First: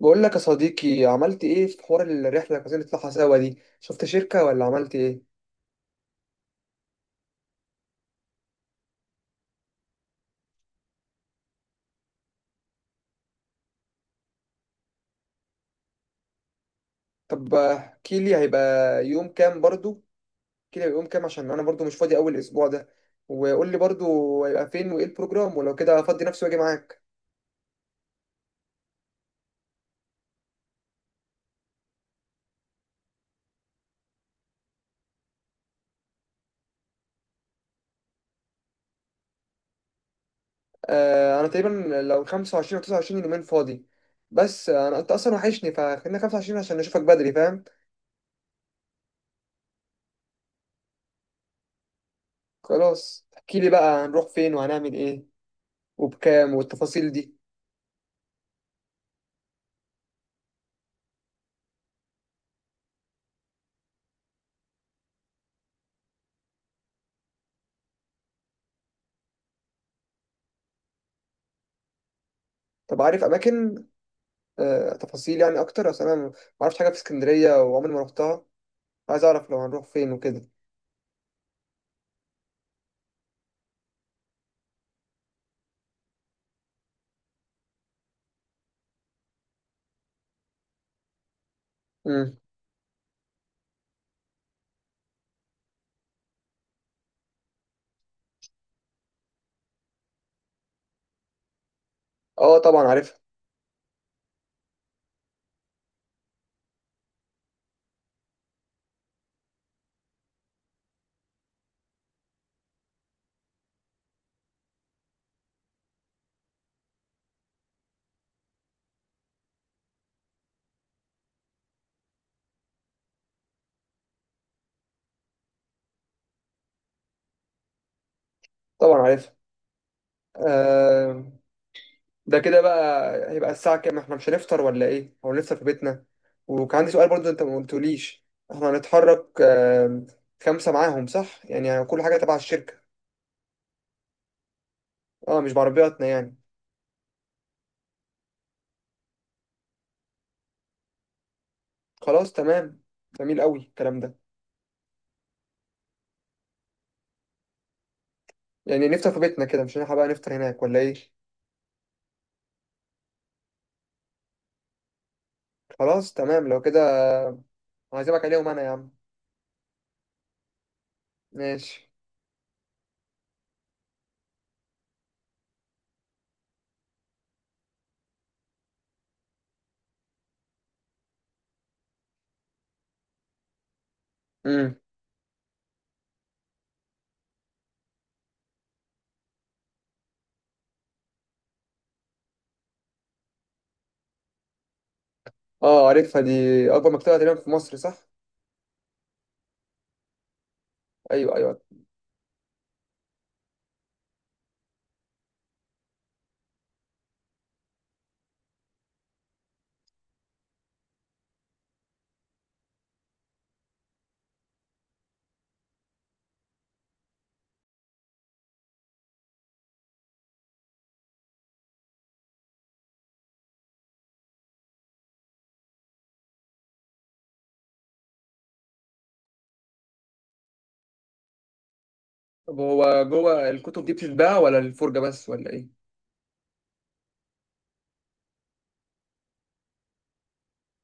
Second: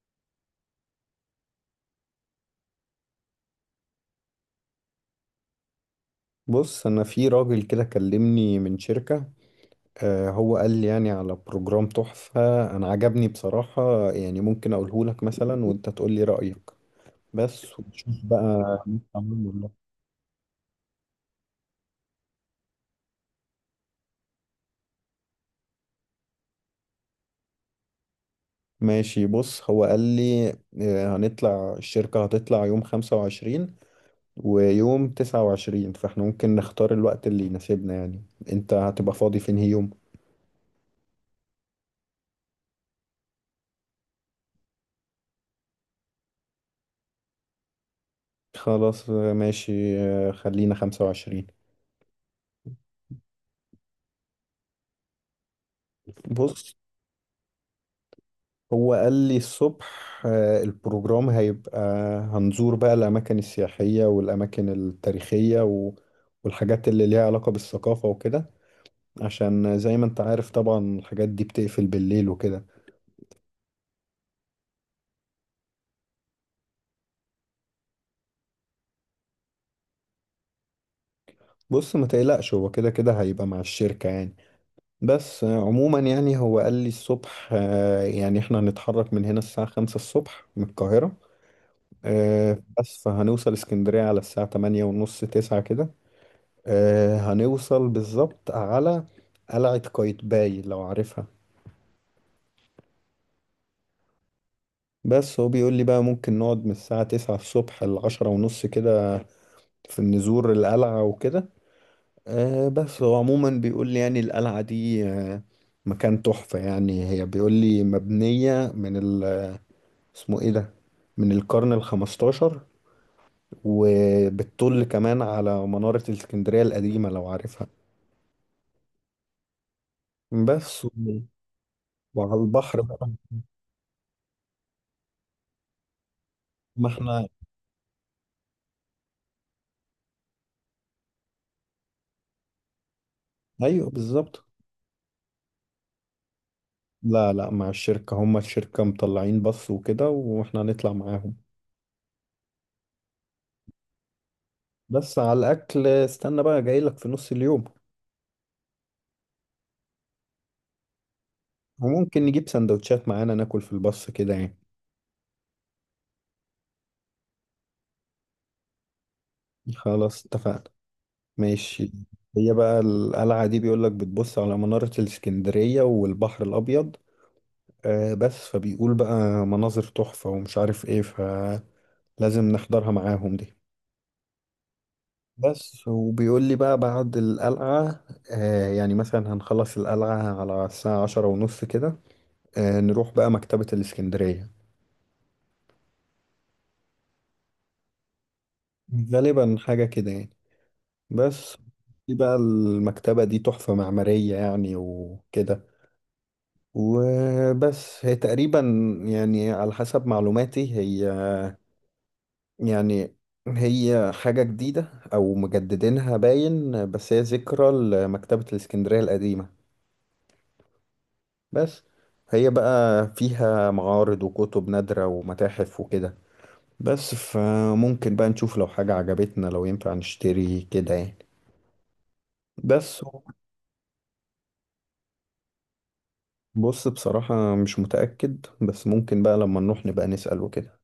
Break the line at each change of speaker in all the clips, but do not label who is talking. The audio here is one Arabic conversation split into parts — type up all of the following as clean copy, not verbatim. بقول لك يا صديقي، عملت ايه في حوار الرحله اللي عايزين نطلعها سوا دي؟ شفت شركه ولا عملت ايه؟
بص انا في راجل كده كلمني من شركة. هو قال لي يعني على بروجرام تحفة. انا عجبني بصراحة، يعني ممكن اقوله لك مثلا وانت تقول لي رأيك.
طب
بس ونشوف
احكي لي، هيبقى
بقى.
يوم
تمام
كام
والله.
برضو؟ احكي لي هيبقى يوم كام، عشان انا برضو مش فاضي اول اسبوع ده. وقول لي برضو هيبقى فين وايه البروجرام، ولو كده افضي نفسي واجي معاك.
ماشي، بص هو قال لي هنطلع. الشركة هتطلع يوم 25 ويوم 29، فاحنا ممكن نختار الوقت اللي يناسبنا يعني. انت هتبقى فاضي في انهي يوم؟
انا تقريبا، لو 25 او 29 يومين فاضي. بس انا، انت اصلا وحشني، فخلينا 25 عشان نشوفك بدري، فاهم؟
خلاص ماشي خلينا 25.
خلاص، احكي لي بقى، هنروح فين وهنعمل ايه؟ وبكام
بص
والتفاصيل دي؟
هو قال لي الصبح، البروجرام هيبقى هنزور بقى الأماكن السياحية والأماكن التاريخية والحاجات اللي ليها علاقة بالثقافة وكده، عشان زي ما انت عارف طبعا الحاجات دي بتقفل بالليل وكده.
طب، عارف اماكن؟ تفاصيل يعني اكتر، اصل انا ما اعرفش حاجه في اسكندريه، وعمري ما رحتها. عايز اعرف لو هنروح فين وكده.
بص ما تقلقش، هو كده كده هيبقى مع الشركة يعني. بس عموما يعني هو قال لي الصبح يعني احنا هنتحرك من هنا الساعة 5 الصبح من القاهرة.
امم.
بس فهنوصل اسكندرية على الساعة 8:30 9 كده. هنوصل بالظبط على قلعة قايتباي، لو عارفها.
اه، طبعا عارفها.
بس هو بيقول لي بقى ممكن نقعد من الساعة 9 الصبح لعشرة ونص كده، في نزور القلعة وكده. بس هو عموما بيقول لي يعني القلعة دي مكان تحفة، يعني هي بيقول لي مبنية من اسمه ايه ده، من القرن 15، وبتطل كمان على منارة الاسكندرية القديمة لو عارفها.
طبعا عارفها.
بس و-
آه.
وعلى
ده كده
البحر بقى.
بقى هيبقى الساعه كام؟ احنا مش هنفطر ولا ايه، او نفطر في بيتنا؟ وكان
ما
عندي سؤال
احنا
برضو، انت ما قلتوليش. احنا هنتحرك، خمسه معاهم صح يعني, كل حاجه تبع الشركه؟
ايوه بالظبط.
اه، مش بعربياتنا يعني.
لا لا، مع الشركة، هما الشركة مطلعين بص وكده، واحنا هنطلع معاهم.
خلاص، تمام. جميل قوي الكلام ده.
بس على الأكل استنى بقى، جايلك في نص اليوم.
يعني نفطر في بيتنا كده؟ مش هنلحق بقى نفطر هناك ولا ايه؟
وممكن نجيب سندوتشات معانا ناكل في البص كده يعني.
خلاص، تمام لو كده. هعزمك عليهم انا يا عم.
خلاص اتفقنا.
ماشي.
ماشي. هي بقى القلعة دي بيقولك بتبص على منارة الإسكندرية والبحر الأبيض، بس فبيقول بقى مناظر تحفة ومش عارف ايه، فلازم نحضرها معاهم دي.
امم.
بس وبيقول لي بقى بعد القلعة، يعني مثلا هنخلص القلعة على الساعة 10:30 كده، نروح بقى مكتبة الإسكندرية.
اه، عارفها دي، اكبر مكتبه تقريبا في مصر، صح؟
غالبا حاجة كده يعني،
ايوه،
بس.
ايوه.
دي بقى المكتبة دي تحفة معمارية يعني وكده، وبس. هي تقريبا يعني على حسب معلوماتي، هي يعني هي حاجة جديدة أو مجددينها باين، بس هي ذكرى لمكتبة الإسكندرية القديمة، بس. هي بقى فيها معارض وكتب نادرة ومتاحف وكده، بس فممكن بقى نشوف لو حاجة عجبتنا، لو ينفع نشتري كده يعني،
طب
بس.
هو جوه الكتب دي بتتباع، ولا الفرجه بس، ولا ايه؟
بص بصراحة مش متأكد، بس ممكن بقى لما نروح نبقى نسأل وكده.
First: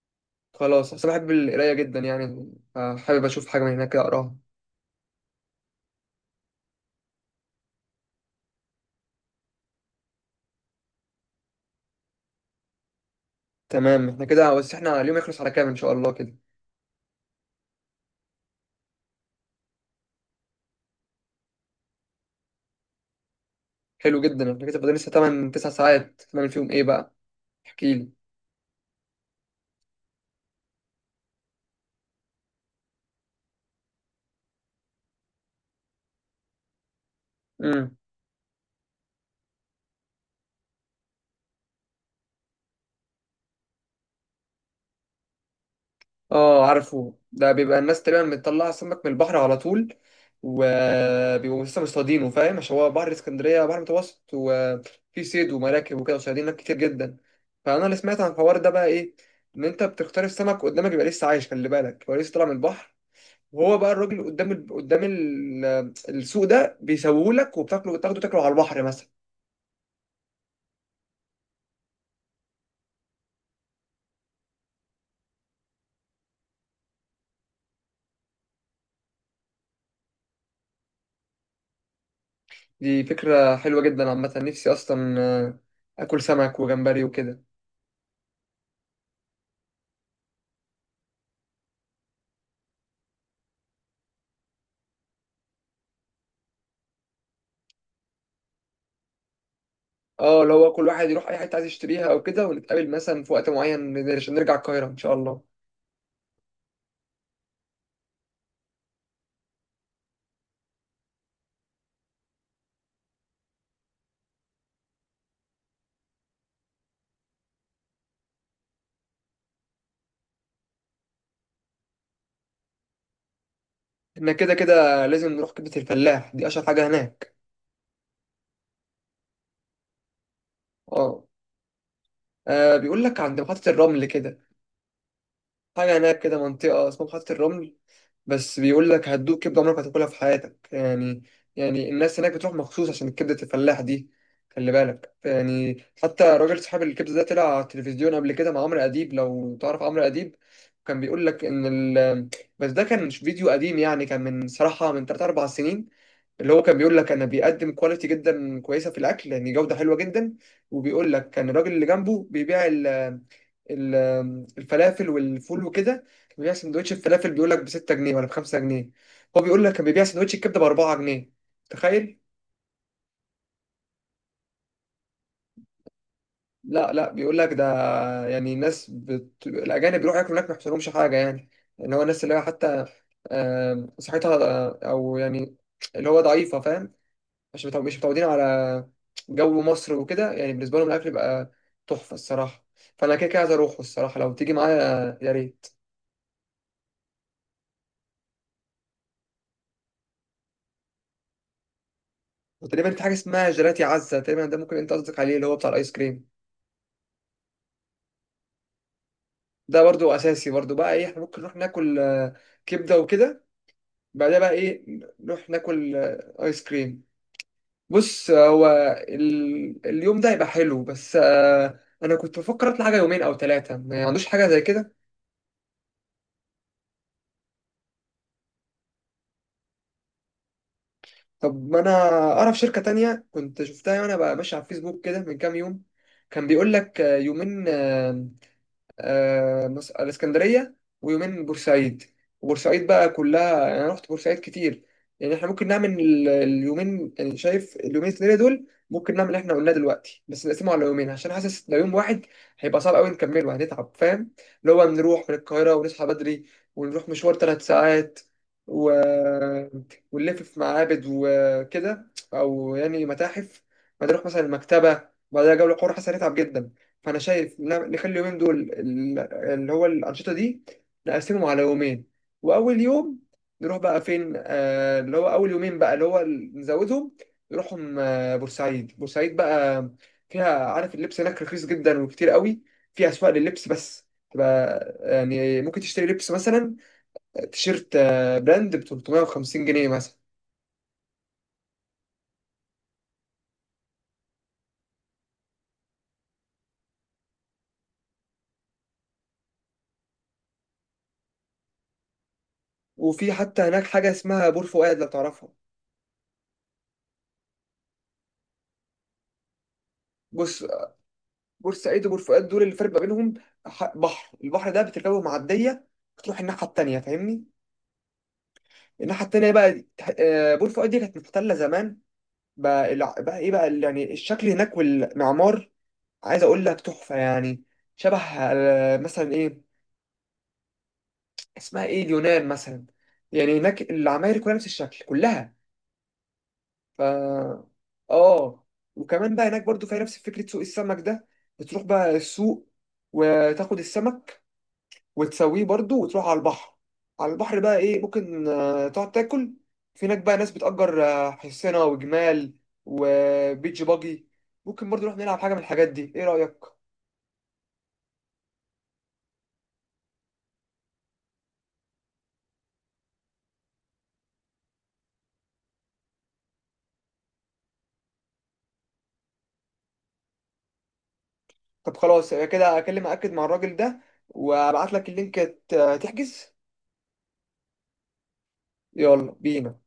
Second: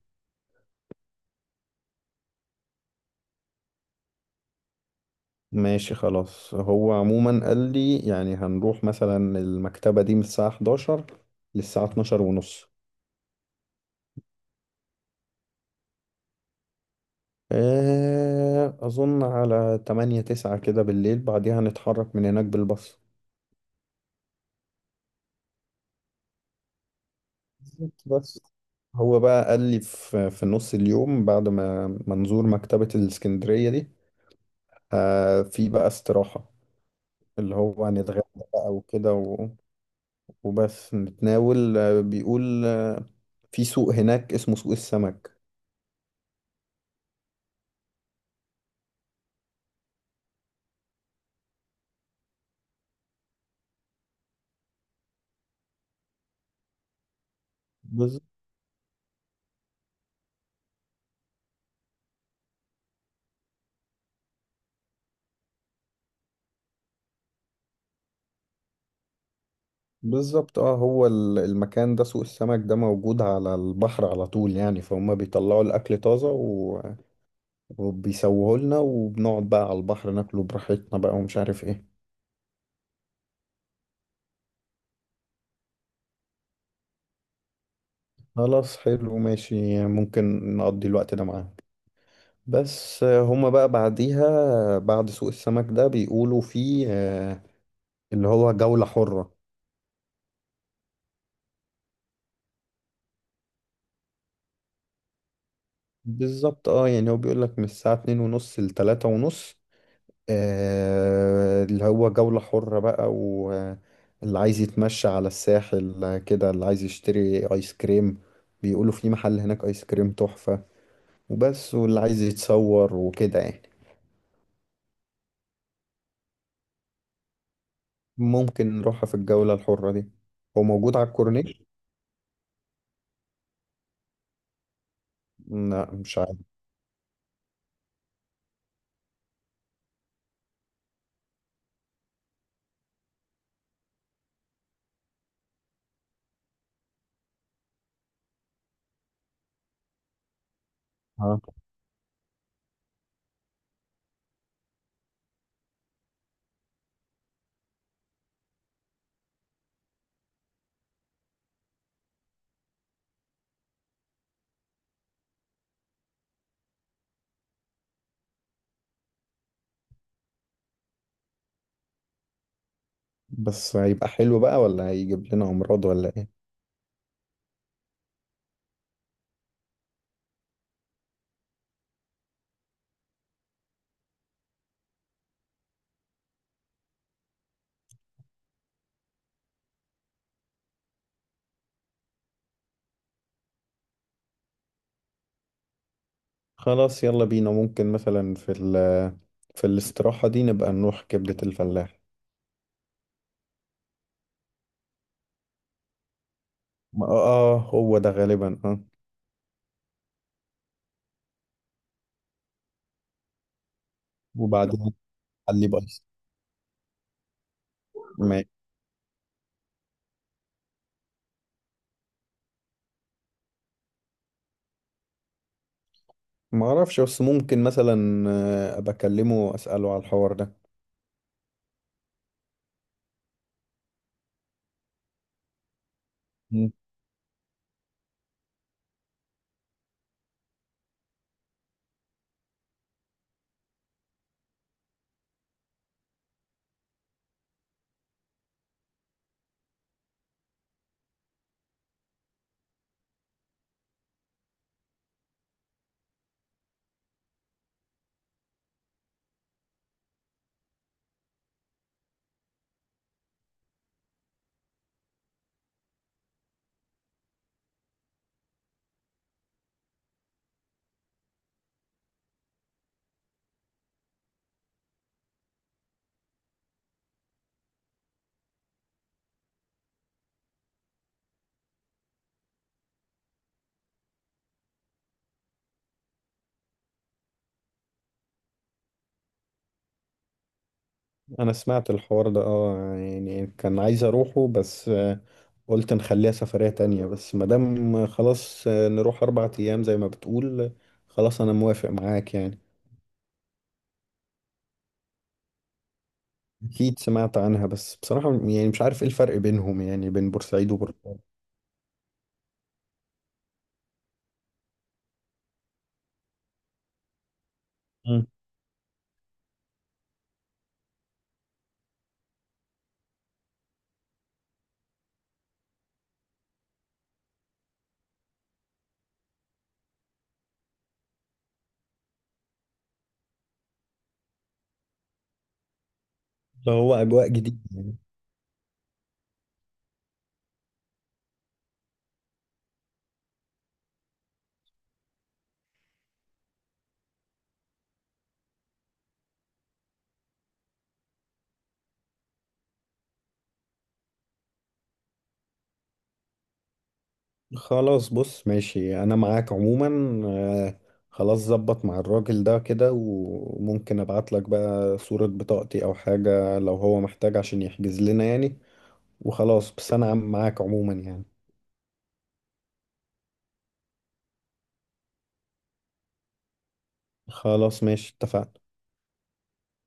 خلاص، اصل أنا بحب القرايه جدا، يعني حابب اشوف حاجه من هناك كده اقراها.
ماشي خلاص، هو عموما قال لي يعني هنروح مثلا المكتبة دي من الساعة 11 للساعة 12 ونص.
تمام، احنا كده، بس احنا اليوم يخلص على كام ان شاء الله كده؟
أظن على 8 9 كده بالليل، بعديها هنتحرك من هناك بالباص.
حلو جدا، احنا كده فاضل لسه 8 9 ساعات، نعمل فيهم ايه بقى؟
بالظبط
احكي.
بس، هو بقى قال لي في نص اليوم بعد ما منظور مكتبة الإسكندرية دي، في بقى استراحة اللي هو
لي
هنتغدى بقى وكده وبس نتناول، بيقول في سوق هناك اسمه سوق السمك.
اه، عارفه ده، بيبقى الناس تقريبا بتطلع سمك من البحر على طول، وبيبقوا لسه مصطادينه، فاهم؟ عشان هو بحر اسكندريه بحر متوسط، وفي صيد ومراكب وكده، وصيادين هناك كتير جدا. فانا اللي سمعت
بز-
عن الحوار ده بقى ايه، ان انت بتختار السمك قدامك يبقى لسه عايش، خلي بالك هو لسه طالع من البحر. وهو بقى الراجل السوق ده بيسووه لك، وبتاكله، بتاخده تاكله على البحر مثلا.
بالظبط. اه هو المكان ده سوق السمك ده موجود على البحر على طول، يعني فهم بيطلعوا الأكل طازة وبيسووه لنا وبنقعد بقى على البحر ناكله براحتنا بقى، ومش عارف ايه.
دي فكره حلوه جدا، عامه نفسي اصلا اكل سمك وجمبري وكده.
خلاص حلو ماشي، ممكن نقضي الوقت ده معاه. بس هما بقى بعديها بعد سوق السمك ده بيقولوا فيه اللي هو جولة حرة.
اه، لو هو كل واحد يروح اي حته عايز يشتريها او كده، ونتقابل مثلا في وقت معين عشان نرجع القاهره ان شاء الله.
بالظبط اه، يعني هو بيقولك من الساعة 2:30 لتلاتة ونص، اللي هو جولة حرة بقى، واللي عايز يتمشى على الساحل كده، اللي عايز يشتري ايس كريم بيقولوا في محل هناك ايس كريم تحفة، وبس، واللي عايز يتصور وكده يعني.
احنا كده كده لازم نروح كبده الفلاح، دي اشهر حاجه هناك.
ممكن نروحها في الجولة الحرة دي. هو موجود على
اه.
الكورنيش؟
بيقول لك عند محطه الرمل كده،
لا،
حاجه هناك
مش
كده، منطقه اسمها محطه الرمل. بس بيقول لك هتدوق كبده عمرك ما هتاكلها في حياتك يعني. يعني الناس هناك بتروح مخصوص عشان كبده الفلاح دي. خلي بالك، يعني حتى راجل صاحب الكبده ده طلع على التلفزيون قبل كده مع عمرو اديب، لو تعرف عمرو اديب. كان بيقول
عارف.
لك ان ال... بس ده كان مش فيديو قديم، يعني كان من صراحه من 3 4 سنين. اللي هو كان بيقول لك انا بيقدم كواليتي جدا كويسه في الاكل، يعني جوده حلوه جدا. وبيقول لك كان الراجل اللي جنبه بيبيع ال الفلافل والفول وكده، كان بيبيع سندوتش الفلافل بيقول لك ب 6 جنيه ولا ب 5 جنيه. هو بيقول لك كان بيبيع سندوتش الكبده ب 4 جنيه، تخيل.
بس هيبقى حلو بقى ولا هيجيب لنا امراض ولا ايه؟
لا، لا، بيقول لك ده، يعني الناس الاجانب بيروحوا ياكلوا هناك ما يحصلهمش حاجه يعني. اللي هو الناس اللي هي حتى صحتها، او يعني اللي هو ضعيفه، فاهم؟ عشان مش متعودين على جو مصر وكده، يعني بالنسبة لهم الأكل بقى تحفة الصراحة. فأنا كده كده عايز أروحه الصراحة، لو تيجي معايا يا ريت.
خلاص يلا بينا، ممكن مثلا في الاستراحة دي نبقى نروح كبدة الفلاح.
وتقريبا في حاجة اسمها جيلاتي عزة تقريبا، ده ممكن أنت قصدك عليه، اللي هو بتاع الآيس كريم.
ما- اه هو ده غالبا اه
ده برضو أساسي، برضو بقى إيه، إحنا ممكن نروح ناكل كبدة وكده. بعدها بقى إيه؟
وبعدين
نروح
علي
ناكل
بايظ.
آيس كريم. بص،
ما
هو اليوم ده هيبقى حلو، بس أنا كنت بفكر أطلع حاجة يومين أو ثلاثة، ما عندوش حاجة زي كده؟
ما اعرفش، بس ممكن مثلا ابقى اكلمه واساله على الحوار ده.
طب ما انا اعرف شركة تانية، كنت شفتها وانا بقى ماشي على الفيسبوك كده من كام يوم. كان
مم.
بيقول لك يومين، الاسكندريه، ويومين بورسعيد. وبورسعيد بقى كلها، يعني انا رحت بورسعيد كتير. يعني احنا ممكن نعمل اليومين، يعني شايف اليومين الاسكندريه دول ممكن نعمل اللي احنا قلناه دلوقتي، بس نقسمه على يومين، عشان حاسس لو يوم واحد هيبقى صعب قوي نكمله، هنتعب فاهم. اللي هو نروح من القاهره ونصحى بدري، ونروح مشوار ثلاث ساعات، و... ونلف في معابد وكده او يعني متاحف، بعدين نروح مثلا المكتبه، بعدها جوله، قرى حاسس هنتعب جدا. فانا شايف نخلي اليومين دول، اللي هو الانشطه دي نقسمهم على يومين. واول يوم نروح بقى فين، اللي هو اول يومين بقى، اللي هو نزودهم، نروحهم بورسعيد. بورسعيد بقى فيها، عارف اللبس هناك رخيص جدا وكتير قوي، في اسواق لللبس بس. تبقى يعني ممكن تشتري لبس مثلا، تيشيرت براند ب 350 جنيه مثلا.
انا سمعت الحوار ده، اه يعني كان عايز اروحه، بس قلت نخليها سفرية تانية، بس مادام خلاص نروح 4 ايام زي ما بتقول، خلاص انا موافق معاك يعني.
وفي حتى هناك حاجه اسمها بور فؤاد، لو تعرفها.
أكيد سمعت عنها، بس بصراحة يعني مش عارف إيه الفرق بينهم، يعني بين
بص،
بورسعيد وبورسعيد.
بورسعيد وبور فؤاد، دول اللي فرق ما بينهم ح- بحر البحر ده بتركبه معديه، بتروح الناحيه التانيه فاهمني.
مم.
الناحيه التانيه بقى بور فؤاد دي كانت محتله زمان، بقى بقى ايه، بقى يعني الشكل هناك والمعمار، عايز اقول لك تحفه يعني. شبه مثلا ايه، اسمها ايه، اليونان مثلا. يعني هناك العماير كلها نفس الشكل كلها.
ده هو أجواء جديدة
ف
يعني.
اه. وكمان بقى هناك برضو فيها نفس فكره سوق السمك ده، بتروح بقى السوق، وتاخد السمك، وتسويه برضو، وتروح على البحر. على البحر بقى ايه، ممكن تقعد تاكل. في هناك بقى ناس بتأجر حصينة وجمال وبيتش باجي، ممكن برضو نروح نلعب حاجة من الحاجات دي، ايه رأيك؟
خلاص بص ماشي، أنا معاك عموما. آه، خلاص ظبط مع الراجل ده كده، وممكن أبعت لك بقى صورة بطاقتي أو حاجة لو هو محتاج عشان يحجز لنا يعني، وخلاص بس أنا معاك عموما يعني.
طب خلاص يبقى كده، اكلم اكد مع الراجل ده، وابعت لك اللينك تحجز.
خلاص ماشي اتفقنا.
يلا بينا.